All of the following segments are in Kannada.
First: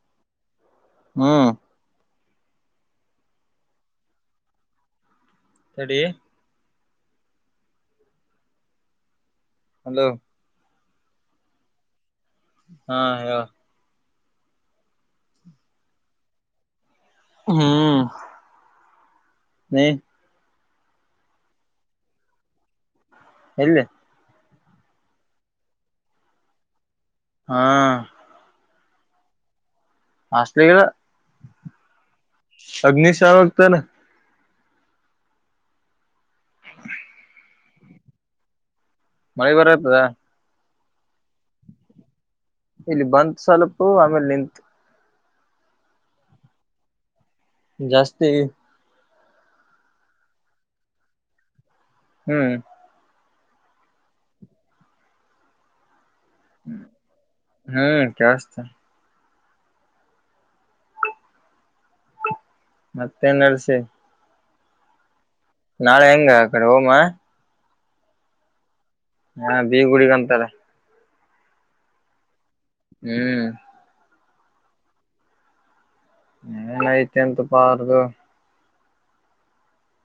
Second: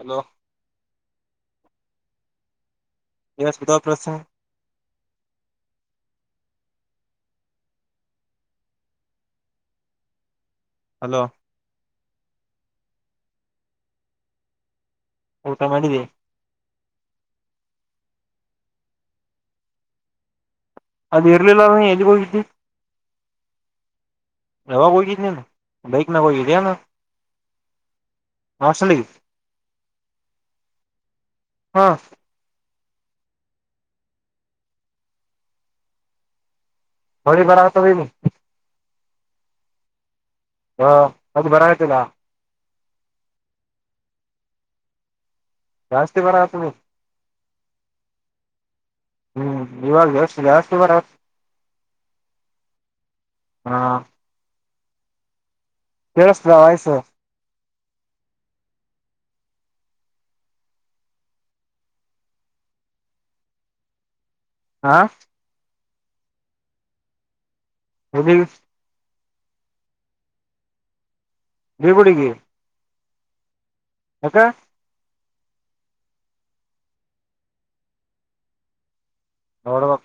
ಹಲೋ ಹ್ಮ ಎಷ್ಟಧ ಪ್ರಶ್ನೆ ಸಡಿ ಹಲೋ ಹಲೋ ಹಾ ಹೇಳ ಊಟ ಮಾಡಿದೆ ಹ್ಮ್ ಹ್ಮ ಅದು ಇರಲಿಲ್ಲ ಎಲ್ಲಿ ಹೋಗಿದ್ದು ಇಲ್ಲಿ ಅಾವ ಕ ರೀತ ನ ಬೈಕ್ ನ ಕಧೆ ಹಾ ಹಸಲಿ ಹಲಿಲ್ಲ ಅಗ್ನಿಶಾವಕ ತ ಬರತ ಮಳೆ ಬರತದಾ ಹ ಮದು ಬರ ತುಲ್ಲ ಇಲ್ಲಿ ಬಂತ ಸ್ವಲ್ಪು ಆಮೇಲ್ ನಿಂತು ಜಾಸ್ತಿ ಬರತಿ ಜಾಸ್ತಿ ಹ್ಮ್ ಇವಾಗ ಜಸ್ ಜಾಸ್ತಿ ಬರ ಹ್ಮ್ ಹಾ ಕೇಳಸ್ತದ ವಾಯ್ಸು ಹ್ಮ್ ಕೆವಸ್ತ ಮತ್ತೆಂಗರ್ಸ ಹಾ ನಾಳೆ ಹೆಂಗ ಕಡೆ ಹೋಮ ಹದ ಹಾ ಬೀ ಗುಡಗಂತಾರ ಬಿ ಗೋಡೆ ಹ್ಮ್ ಎ ಕ ನ್ ಐತೆಂತ ಪಾರದುು ನಡು ಹ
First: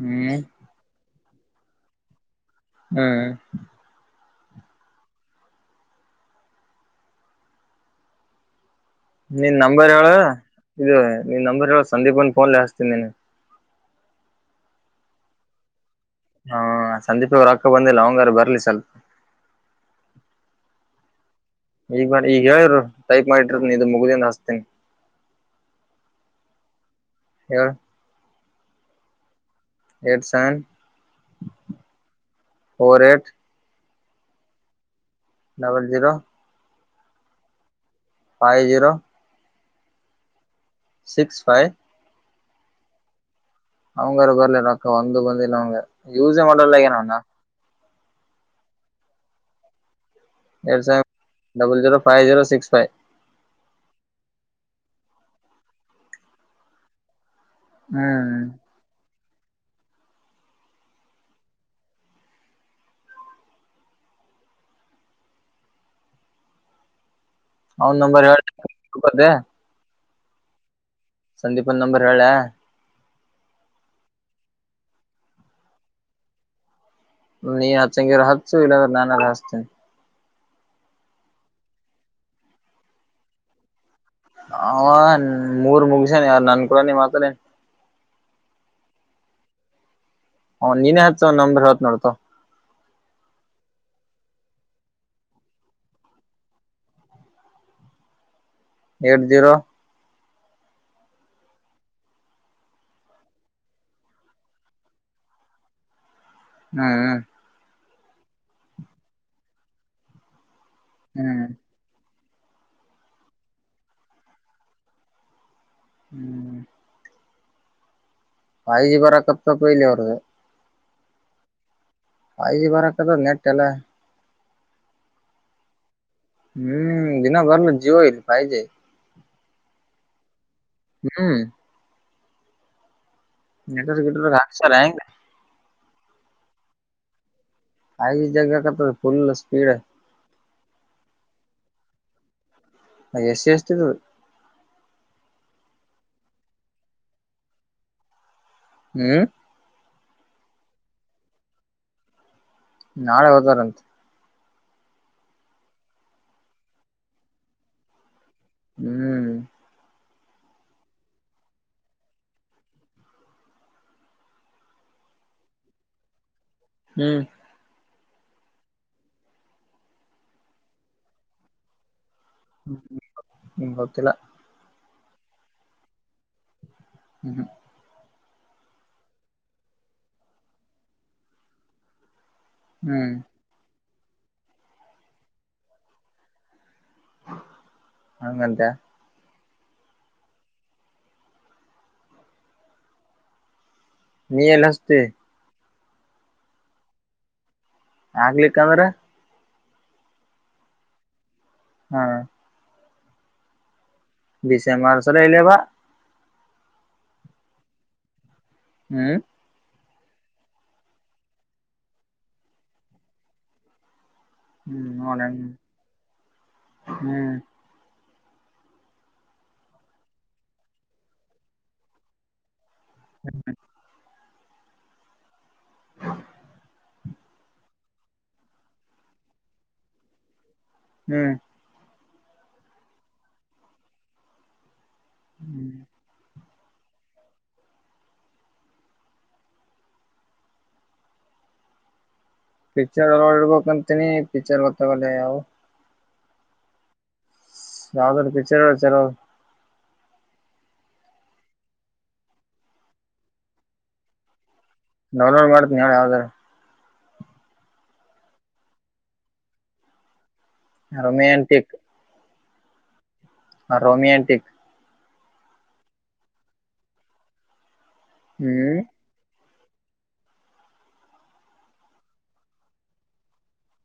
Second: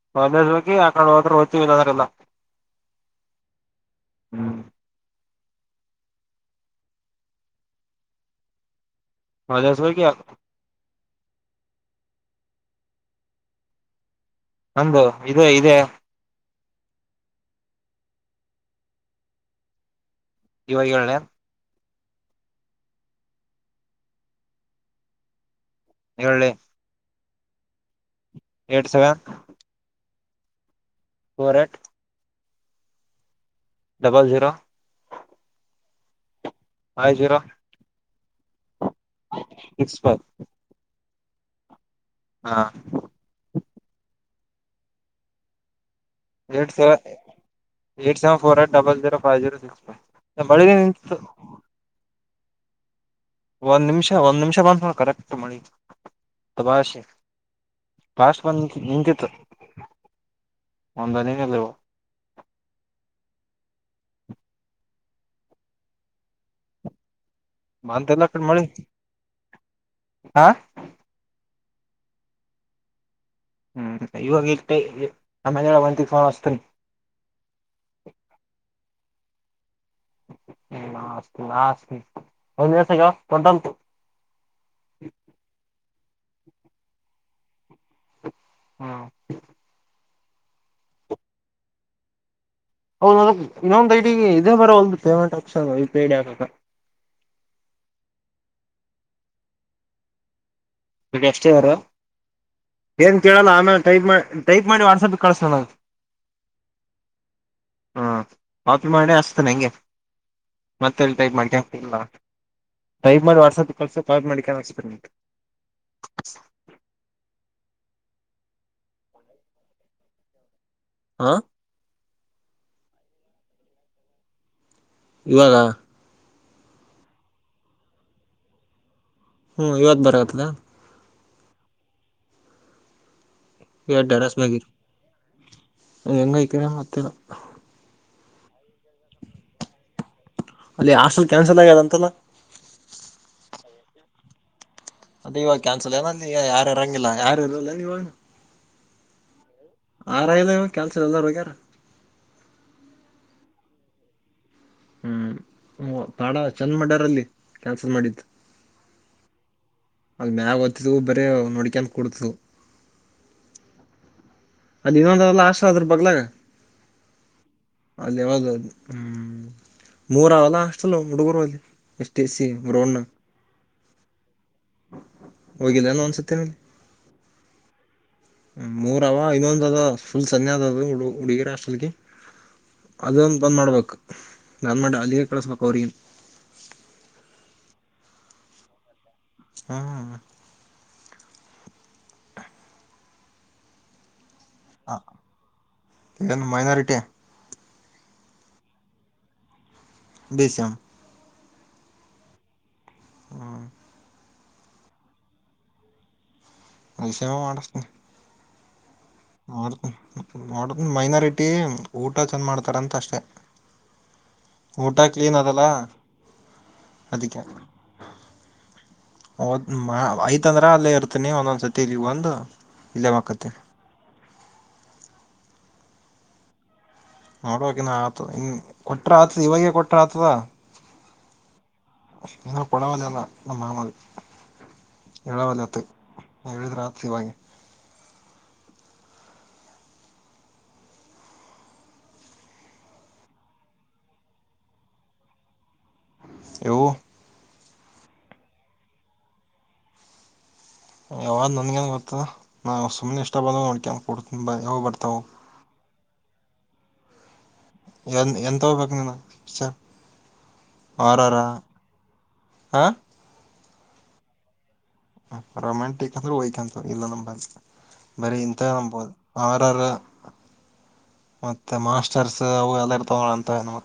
ಹ್ಮ್ ಒಂದ ಹೋಗಿ ಆಕಡೆ ಹೋದ ಹ್ೀವಿದ್ರಲ್ಲ ಹ್ಮ್ ಹ್ಮ ನಿನ್ ಕಾಲೇಜ್ ನಂಬರ್ ಹೋಗಿ ಹೇಳ ಇದು ನಿನ್ ನಂಬರ್ ಹೇಳ ಸಂದೀಪನ್ ಫೋನ್ ಹಸ್ತೀನಿ ನೀನ್ ನಂದುು ಇೇ ಇದೆ ಹಾ ಸಂದೀಪ ಅವರು ಅಕ್ಕ ಬಂದಿಲ್ಲ ಅವಂಗಾರ ಬರ್ಲಿ ಸ್ವಲ್ಪ ಇವರಿಗೆ ಹೇಳಳ್ಳ ಈಗ ಬಾರಿ ಈಗ ಹೇಳರು ಟೈಪ್ ಮಾಡಿರ ನೀದು ಮುಗ್ದಿಂದ ಹಾಸ್ತೀನಿ ಹೇಳಳ್ಳೆ ಹೇಳವ ಏಟ್ ಸೆವೆನ್ ಎಡ್ಸನ್ ಕೋರಟ್ ೋರ ಟ್ double zero double zero ಆಯ್ತೀರಾ [unintelligible] five zero six five six five ಹಾ ಅವಂಗಾರ ಬರ್ಲಾರ ಅಕ್ಕ ಒಂದು ಬಂದಿಲ್ಲ ಅವಂಗ ಯೂಸೇ ಮಾಡಲ್ಲ ಏನ್ಣ ಏ ಸೆವೆನ್ ೋರ್ ಟ್ ಡಲ್ ಜರೋಫೈ್ ಜೀೋ ಸಿಕ್ಸ್ ಫ್ ಎ ಡಲ್ ಜರೋ ಫ್ ಜೀರೋ ಸಿಸ್ ಫ್ ಒಂದ್ ನಿಮಿಷ ಒಂದ್ ನಿಮಷ ಬ ಕರೆಕ್ಟ್ ಮಾಡಿ ತ ಹ್ಮ್ ಪಾಸ್ಟ್ ಬಂದ ನಿ ನಿಂಂತಿತ್ತು ಅದಾನಿ ನಲ್ಲವ ಅವನ್ ಬಧೆ ನಂಬರ್ ಹೇಳ ಲಕ್ಕಡ ಮಾಡಿ ಗೊತ್ತೆ ಹಾ ಸಂದೀಪ ನಂಬರ್ ಹೇಳಳ ಹ್ಮ್ ಇವಾಗ ಇ ಆಮೇ ಒಂತಸ್ತನ ನೀ ಹಗೆ ಹಸು ಇಲ್ಲ ನಾನ ಹಚ್ತೆ ನಸ್ತಿ ನಸ್ತಿ ಹಂದು ದಿವಸಕ್ಕೆ ಟಂತ ಹ ಮೂರ್ ಮುಗಿಸಾನ ಯಾರು ನನ್ಕೂರಾನ ಮಾತಾನೇ ಹ್ಮ ಹ ನೀನೇ ಹತ್ ನಂಬ್ರ ಹತ್ ನೋಡ್ತ ಹೌದ ಅ ಇನ್ನೊಂದು್ ಐ ಡಿ ಇದದೆ ಬರೋ ಒ ಪೇಮೆಂಟ್ ಆಪ್ಷನ್ ಪೇ ಡ್ ಆಗದ [inaudible] ಏಟ್ ಜೀರೋ ನಿಗ ಎಷ್ಟಿದ್ದಾರೆ ಏನ್ ಕೇಳಲ್ಲ ಆಮೇಲೆ ಟೈಪ್ ಮಾಡ ಟೈಪ್ ಮಾಡಿ ವಾಟ್ಸಪ್ಗೆ ಕಳಸೋಣ ಹ್ಮ್ ಹಾ ವಾಪಿ ಮಾಡಿ ಹಸ್ತನೆ ನಂಗೆ ಮತ್ತೆಲ್ಲಿ ಟೈಪ್ ಹ್ಮ್ ಹ್ಮ್ ಮಾಡ್ಕ ಇಲ್ಲ ಟೈಪ್ ಮಾಡಿ ವಾಟ್ಸಆಪ್ ಕಲ್ಸ ಕಾಲ್ ಮಾಡಿಕ ಆಸಪಟ್ ಹ್ಮ್ ವಾಯಜಿ ಬರಕತ್ತಪಲ್ಲ ಅವದು ಹಾ ಫೈ ಜಿ ಬರಕ್ಕದ ನೆಟ್ ಎಲ್ಲ ಇವಾಗ ಹ್ಮ್ ದಿನಭರಲು ಜೀವಲ್ಲ ಪೈಜೆ ಹ್ಮ್ ಇವತ್ ಬರತ್ತದಾ [unintelligible] ಹ್ಮ್ ನೆಟ್ವರ್ಕ್ ಗಿಟ್ವರ್ಕ್ ಕೆಟರಸ್ಮರುನ್ ಹಾಕ್ಸ್ಯಾರ ಹೆಂಗ್ ಕ ಮತ್ತಲ್ಲ [unintelligible] ಆ ಜಗಕತಫುಲ್ ಸ್ಪೀಡ್ [unintelligible] ಅಲ್ಲಿ ಹಸ್ಟಲ್ ಕ್ಯಾನ್ಸಲ್ ಆಗ್ಯದ ಅಂತಲ್ಲ ಎಸ್ಸಿ ಎಸ್ಟಿ ಅದ ಇವಾಗ ಕ್ಯಾನ್ಸಲ್ ಏನ ನೀ ಯಾರು ಇಾರಂಗಿಲ್ಲ ಯಾರು ಇರಿಲ್ಲ ನೀವ ಹ್ಮ್ ಆರಲ್ಲ ಕ್ಯಲ್ ಚ ಅದಗಾರ [unintelligible] ನಾಳೆ ಹೋದಾರಂತೆ ಹ್ಮ್ ತಾಡ [unintelligible] ಚಂದ ಮಾಡಡ್ಯಾರಲ್ಲಿ ಕ್ಯಾನ್ಸಲ್ ಮಾಡಿದ್ದು ಹ್ಮ್ ಅದ ಮ್ಯಾಗ ತಿದ ಬರೇ ನಡ್ಕನ್ ಕುೂಡ್ತು ಅದ ಇನ್ನೊಂದ್ರಲ್ಲ ಆಶೀರ್ವಾದ್ರ ಬಗ್ಲ ಹ್ಮ್ ಅಲ್ಲಿ ಹದುದು ಹ್ಮ್ ಮೂರಲ್ಲ ಅಷ್ಟಲ್ಲ ಹುಡುಗರು ಅಲ್ಲಿ ಎಷ್ಟ ಸ ಬ್ರೋ [unintelligible] ಹ್ಮ್ ಗೊತ್ತಿಲ್ಲ ಹೋಗಿಲ್ಲಾನ ಅನ್ಸುತ್ತೆನಲ್ಲಿ ಹ್ಮ್ ಹ್ಮ್ ಹ್ಮ ಮೂರ ಅವ ಇನ್ನೊಂದು ಅದ ಫುಲ್ ಸನ್ಯದ ಅದು ಹುಡುಗಿರ ಅಷ್ಟ್ರಲ್ಕ್ಕೆ ಹ್ಮ್ ಅದುಂದು ಬಂದ ಮಾಡಡಬೇಕು ಗರ್ಮಟ್ ಅಧಿಕ ಕ್ಲಾಸ್ ಬ ಅವರ ಹಂಗಂತಿಯಾ ಹ್ಮ ನೀಿಯಲ್ ಹಸತೆ [unintelligible] ಮೈನೋರಿಟಿಿಯ ಆಗ್ಲಿಕ್ಕಂದ್ರೆ [unintelligible] ಬಸಾಮ [unintelligible] ಹ್ಮ್ ಹ್ಮ್ ಬಸೆ [unintelligible] ಮಾರ್ಚ್ರ ಇಲ್ಲ ಬಾ ಅಯಸಮ [unintelligible] ಮಾಡಟಸ್ನೆ ಹ್ಮ್ ನೋಡ [unintelligible] ಮೈನಾರಿಟಿ ಊಟ ಚಂದ ಮಾಡ್ತಾರ ಅಂತ ಅಷ್ಟೆ ಹ್ಮ್ ಊಟ ನೋಡ ಕ್ಲೀನ್ ಅದಲ್ಲ ಹ್ಮ್ ಅದಕ್ಕೆ ಹದ್ ಮಾ ಐತಂದ್ರ ಅಲ್ಲೇ ಇರ್ತನಿ ಒಂದೊಂದ್ಸತಿ ಇಲ್ಲಿಗ ಒಂದು ಇಲ್ಲೇ ಮಲ್ಕೊತೀನಿ ನೋಡ್ಕ ನ ಆತ ಇ ಕೊಟ್ರ ಆತದ ಇವಾಗೇ ಕೊಟ್ರ ಆತದ ಹ್ಮ್ ಹ ಪಡವಲಲ್ಲಾ ನ ಮಾಮಲಿ [unintelligible] ಎಳ ವಲಯತ್ ಹೇಳಿದ್ ರಾತ್ರಿವಗೆ ಪಿಚರ್ ಕಂತನಿ ಪಿಚರ್ ಕತ್ತಾಗ ಯವು ಯಾವವುದರ ಪಿಕ್ಚರ ಚರೋ ಯಾವಾಗ ನನ್ಗೇನು ಗೊತ್ತದ ನಾವು ಸುಮ್ಮನೆ ಇಷ್ಟ ಬಂದ ನಡ್ಕ ಕೊಡ್ತ ಯಾವವು ಬರ್ತಾವವು ನಿ ಯಾವದ್ರ ಎನ್ ಎಂತ ಹೋಗ್ಬೇಕು ನೀನು ವಿ ರೊಮ್ಯಾಂಟಿಕ್ ಹಾ ರೋಮಿಯಂಟಕ್ ರೊಮ್ಯಾಂಟಿಕ್ ಅಂದ್ರೆ ಹಯಕಂತ ಇಲ್ಲ ನ ಬ ಬರೀ ಇಂತ ಹ್ಮ್ ನಂಬಬೋದು ಆರರ ಮತ್ತೆ ಮಾಸ್ಟರ್ಸ್ ಅವು ಎಲ್ಲಾರ ತಗಂತ ನ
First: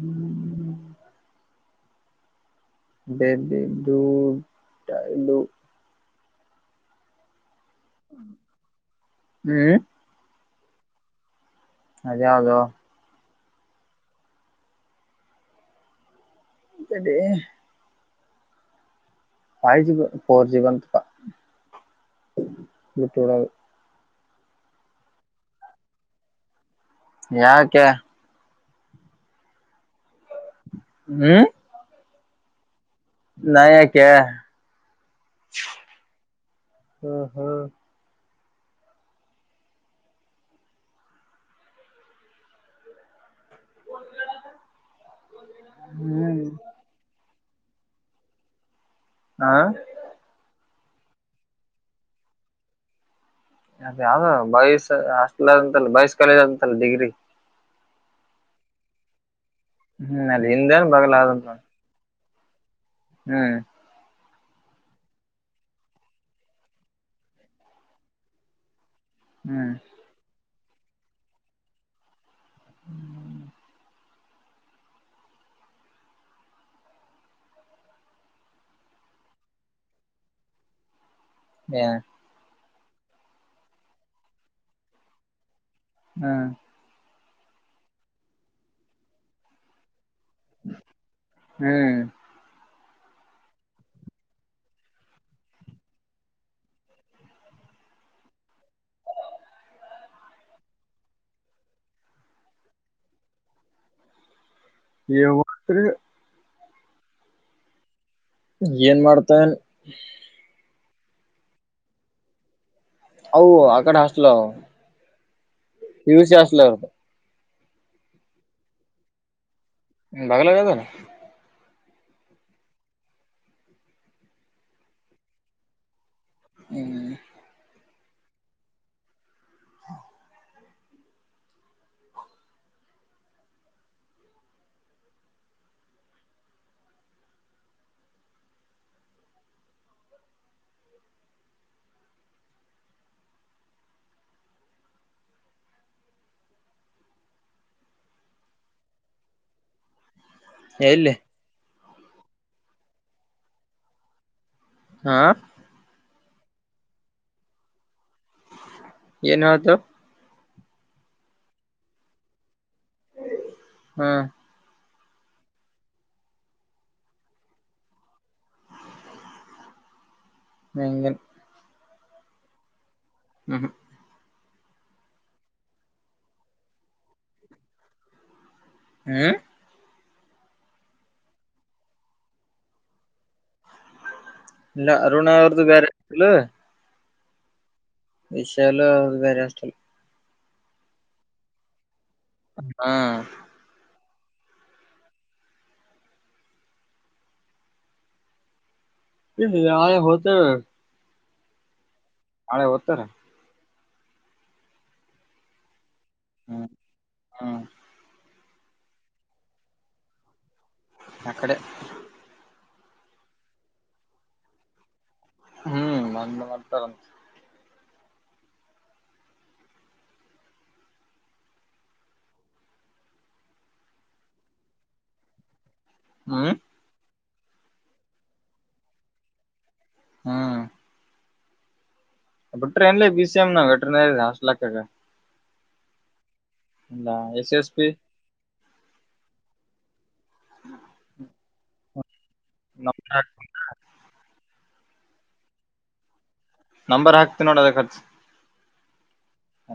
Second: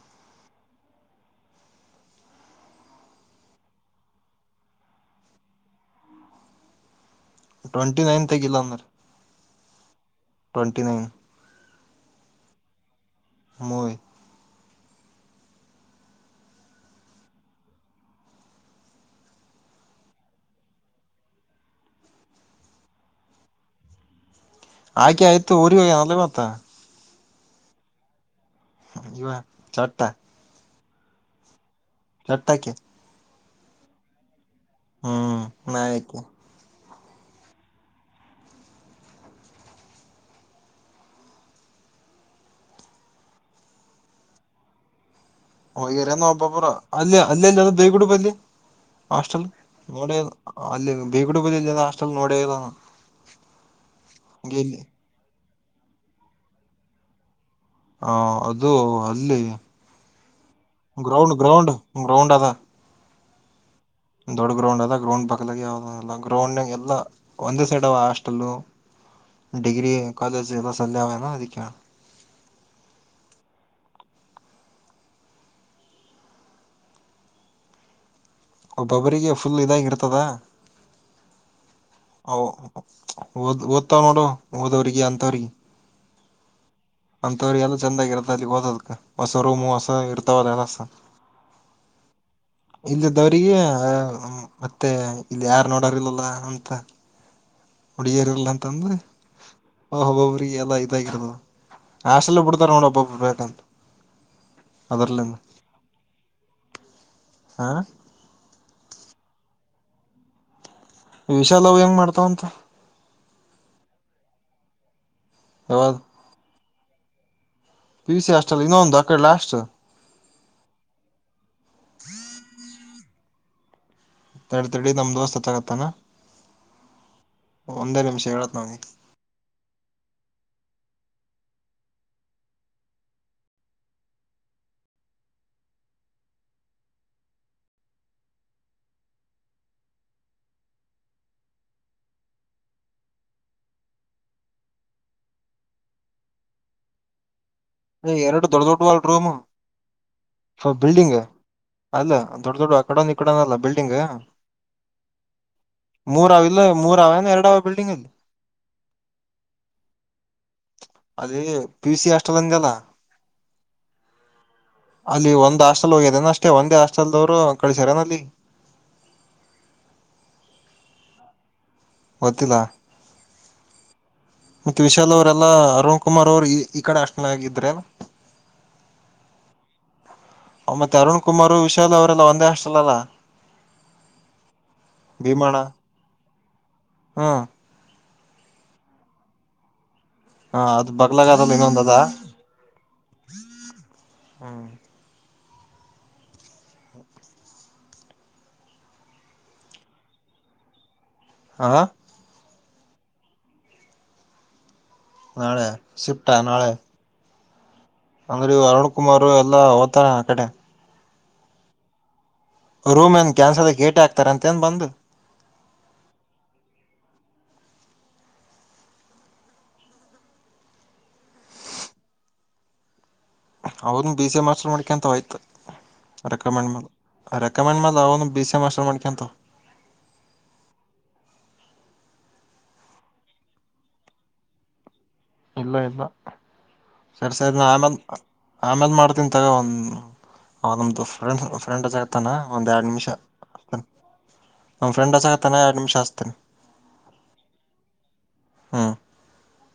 ಹ್ಮ್್ಮ ಬೆ ಬದುಟ ಟ್ವೆಂಟಿ ನೈನ್ ಇಲ್ಲ ಅಂದ್ರ ಹ್ಮ್ ಟ್ವೆಂಟಿ ನೈನ್ ಅದೇ ಅದೋ ಮೂ ಕಡೆ ಫೈವ್ ಜಿ ಫೋರ್ ಜಿ ಬಂತ ಹಾಗೆ ಆಯ್ತು ಊರಿವಾಗ ಅ ಗತ್ತಾ ಯಾಕ ಇುವ ಚಾರಾ ಹ್ಮ್ ಚರ್ತಕ್ಕೆ ನ ಯಾಕ ಹ್ಮ್ ನಾಯತು ಹ್ಮ್ ಹ್ಮ್ ಹಗರ ಹಬ್ಬ ಪುರ ಅಲ್ಲಿ ಅಲ್ಲ ಅಲ್ಲಿ ಅ ಬೇಗಡುಪ ಅಲ್ಲಿ ಹಾಸ್ಟೆಲ್ ಹಾ ನೋಡ ಅಲ್ಲಿ ಬೀಗಡುಪ ಹಾಸ್ಟೆಲ್ ನೋಡ ಅದ ಯಾವ್ದ ಬಾಯ್ಸ್ ಹಸ್ಟಲ್ಂತಲ್ಲ ಬಾಯ್ಸ್ ಕಾಲೇಜ್ ಅಂತಲ್ಲ ಡಿಗ್ರಿ ಹ ಅದು ಅಲ್ಲಿ ಹ್ಮ್ ಅಲ್ಲಿ ಹಿಂದೇನ್ ಬಗಲ ಗ್ರೌಂಡ್ ಅದಂತ ಗ್ರೌಂಡ್ ರೌಂಡ ಅದ ಹ್ಮ್ ದೊಡ್ಡ ಗ್ರೌಂಡ್ ಅಲ್ಲ ಗ್ರೌಂಡ್ ಪಕ್ಕಲಾಗಿ ಯಾವ ಗ್ರೌಂಡ್ ಎಲ್ಲ ಒಂದೇ ಸೈಡ್ ಅವ ಹಾಸ್ಟೆಲ್ ಹ್ಮ್ ಡಿಗ್ರಿ ಕಾಲೇಜ್ ಎಲ್ಲ ಸಲ್ಲಯಾವನ ಅದಕ್ಕೆಣ ಹ್ಮ್ ಒಬ್ಬೊಬ್ಬರಿಗೆ ಫುಲ್ ಇದಾಗಿ ಇರ್ತದ ಏ ಓದ ಓದ್ತಾವ್ ನೋಡು ಓದವ್ರಿಗೆ ಅಂತವ್ರಿಗೆ ಹ್ಮ್ ಅಂತವ್ರ ಎಲ್ಲ ಚಂದಾಗಿರತ್ತ ಅದ ಓದ ಹೊಸ ರೂಮ್ ಹೊಸ ಇರ್ತ ತ್ತರ ಹ್ಮ್ ಇಲ್ಲಿದ್ದವಿಗೆ ಮತ್ತೆ ಇಲ್ಲಿ ಯಾರ್ ನೋಡರ್ಲ್ಲಲ್ಲ ಅಂತ ಉಡಿಯರಲ್ಲ ಅಂತಂದ್ರೆ ಆಹಬಬ್ರೀ ಎಲ್ಲ ಇದಾಗಿರದು ಹಾಸಟಲ್ಲ ಪುಡ್ತಾರ ನಡಬ್ಬ ಬಟ ಎ ಹ ಏನ್ ಮಾಡ್ತ ವಿಶಾಲವು ಹೆಂಗ್ ಮಾಡ್ತಾವಂತ ಹ ಅಕಡೆ ಹಸ್ಲ ಯಾವ್ದ್ ಪಿಯುಸಿ ಅಸ್ಲ ಪಿ ಸಿ ಅಷ್ಟ ಅಲ್ಲಿ ಇನ್ನೊಂದು ಆಕಡೆಲ್ಲ ಅಷ್ಟು ಬಾಗಲ ಗದ ಹ್ಮ್ ತಡ್ ತಡಿ ನಮ ದೋಸ್ತ್ ಹ ತಗತ್ತಾನ ಹ್ಮ್ ಒಂದೇ ನಿಮಿಷ ಹೇಳತ್ ನೋಗೆ ಹ್ಮ ಅ ಎರಡು ದೊಡ್ಡ ದೊಡ್ಡ ವಲ್ ರೂಮ್ ಎಲ್ಲಿ ಬಿಲ್ಡಿಂಗ್ ಅಲ್ಲ ದೊಡ ದೊಡ್ ಆ ಕಡೆ ಒನ್ ಈ ಕಡೆ ಒಂದು ಅಲ್ಲ ಬಿಲ್ಡಿಂಗ್ ಹಾ ಮೂರ ಅವ ಇಲ್ಲ ಮೂರ ಅವ ಏ ಎರಡ ಅವ ಬಿಲ್ಡಿಂಗ್ ಇಲ್ಲಿ ಏನುದು ಅದೇ ಪಿು ಸಿ ಹಸ್ಟೆಲನ್ಲ್ಲ ಹಾ ಅಲ್ಲಿ ಒಂದ್ ಹಾಸ್ಟೆಲ್ ಹೋಗ್ಯದೇನ ಅಷ್ಟೆ ಒಂದೇ ಹಾಸ್ಟೆಲ್ದವ್ರು ಕಳಸ್ಯಾರನ ಅಲ್ಲಿ [inaudible] ಮಂಗನ್ ವತಿಲ ಹ್ಮ ಹ ಮತ್ತ ವಿಶಾಲ್ ಅವರೆಲ್ಲಾ ಅರುಣ್ ಕುಮಾರ್ ಅವರು ಈ ಈ ಕಡೆ ಅಷ್ಟನಾಗಿದ್ರ ಅ ಹ್ಮ ಮತ್ತೆ ಅರುಣ್ ಕುಮಾರ ವಿಶಾಲ್ ಅವರೆಲ್ಲ ಒಂದೇ ಅಷ್ಟಲ್ಲಲ್ಲ ಇಲ್ಲ ಅರುಣವ ತ ಗರೆ ಇಲ್ಲ ಹ್ಮ ವಿಷಯಲು ಹ ಬೇರೆ ಅಷ್ಟಲ್ ಹಾ ಅದು ಬಗ್ಲಗಾರಲ್ಲಿ ಇನ್ನೊಂದ ಅದ ಹಾ ಹ್ಮ್ ಇ ಆಯ ಹತ ಹ ನಾಳೆ ಹೊತರ ನಾಳೆ ಶಿಫ್ಟಾ ನಾಳೆ ಹ್ಮ ಅಂದ್ರೆ ಅರುಣ್ ಕುಮಾರ್ ಎಲ್ಲಾ ಹಓದ್ತಾರ ಆ ಕಡೆ ಅಕಡೆ ರೂಮ್ ಏನ್ ಕ್ಯಾನ್ಸರ್ದ ಏಟೆ ಹಾಕ್ತಾರ ಅಂತ ಏನ್ ಬಂದು ಹ್ಮ್ ಮಂದ ಮಾಡ್ತಾರ ಅವದ ಬಿ ಸಿ ಮಾಸ್ಟರ್ ಮಾಡ್ಕಂತ ಹಯ್ತು ಹ್ಮ್ ರೆಕಮೆಂಡ್ ಮೇಲ್ ರೆಕಮೆಂಡ್ ಮಾಡ ಅವ ಒಂದು ಬಿ ಸಿ ಎ್ ಹಸ್ಟಲ್ ಮಾಡ್ಕಂತ ಹಾ ಅಟ್ರೆನ್ಲ್ಲಿ ಬಿ ಸಿ ಎಮ ನಟ್ರ ದ ಲ ಇಲ್ಲ ಇಲ್ಲ ಸರಿ ಎಸ್ ಸರಿ ಎಸ್ ನಾನು ಪಿ ಆಮೇಲ್ ಆಮೇಲೆ ಮಾಡ್ತೀನಿ ತಗ ಒಂದು ಹಮ್ದು ಫ್ರೆಂಡ್ ಫ್ರೆಂಡ್ ಆತಾನ ಒಂದ್ ಎರಡು ನಿಮಿಷ ನಂಬರ್ ಹಾಕ್ ಆತ ನಮ್ಮ ಫ್ರೆಂಡ್ಸಾಗ ತಾನೆ ಅಡ್ಮಿಷನ್ಸ್ತನೆ ನಂಬರ್ ಹಾಕ್ತಿ ನೋಡ ಅದ ಖರ್ಚು ಹ್ಮ ಹ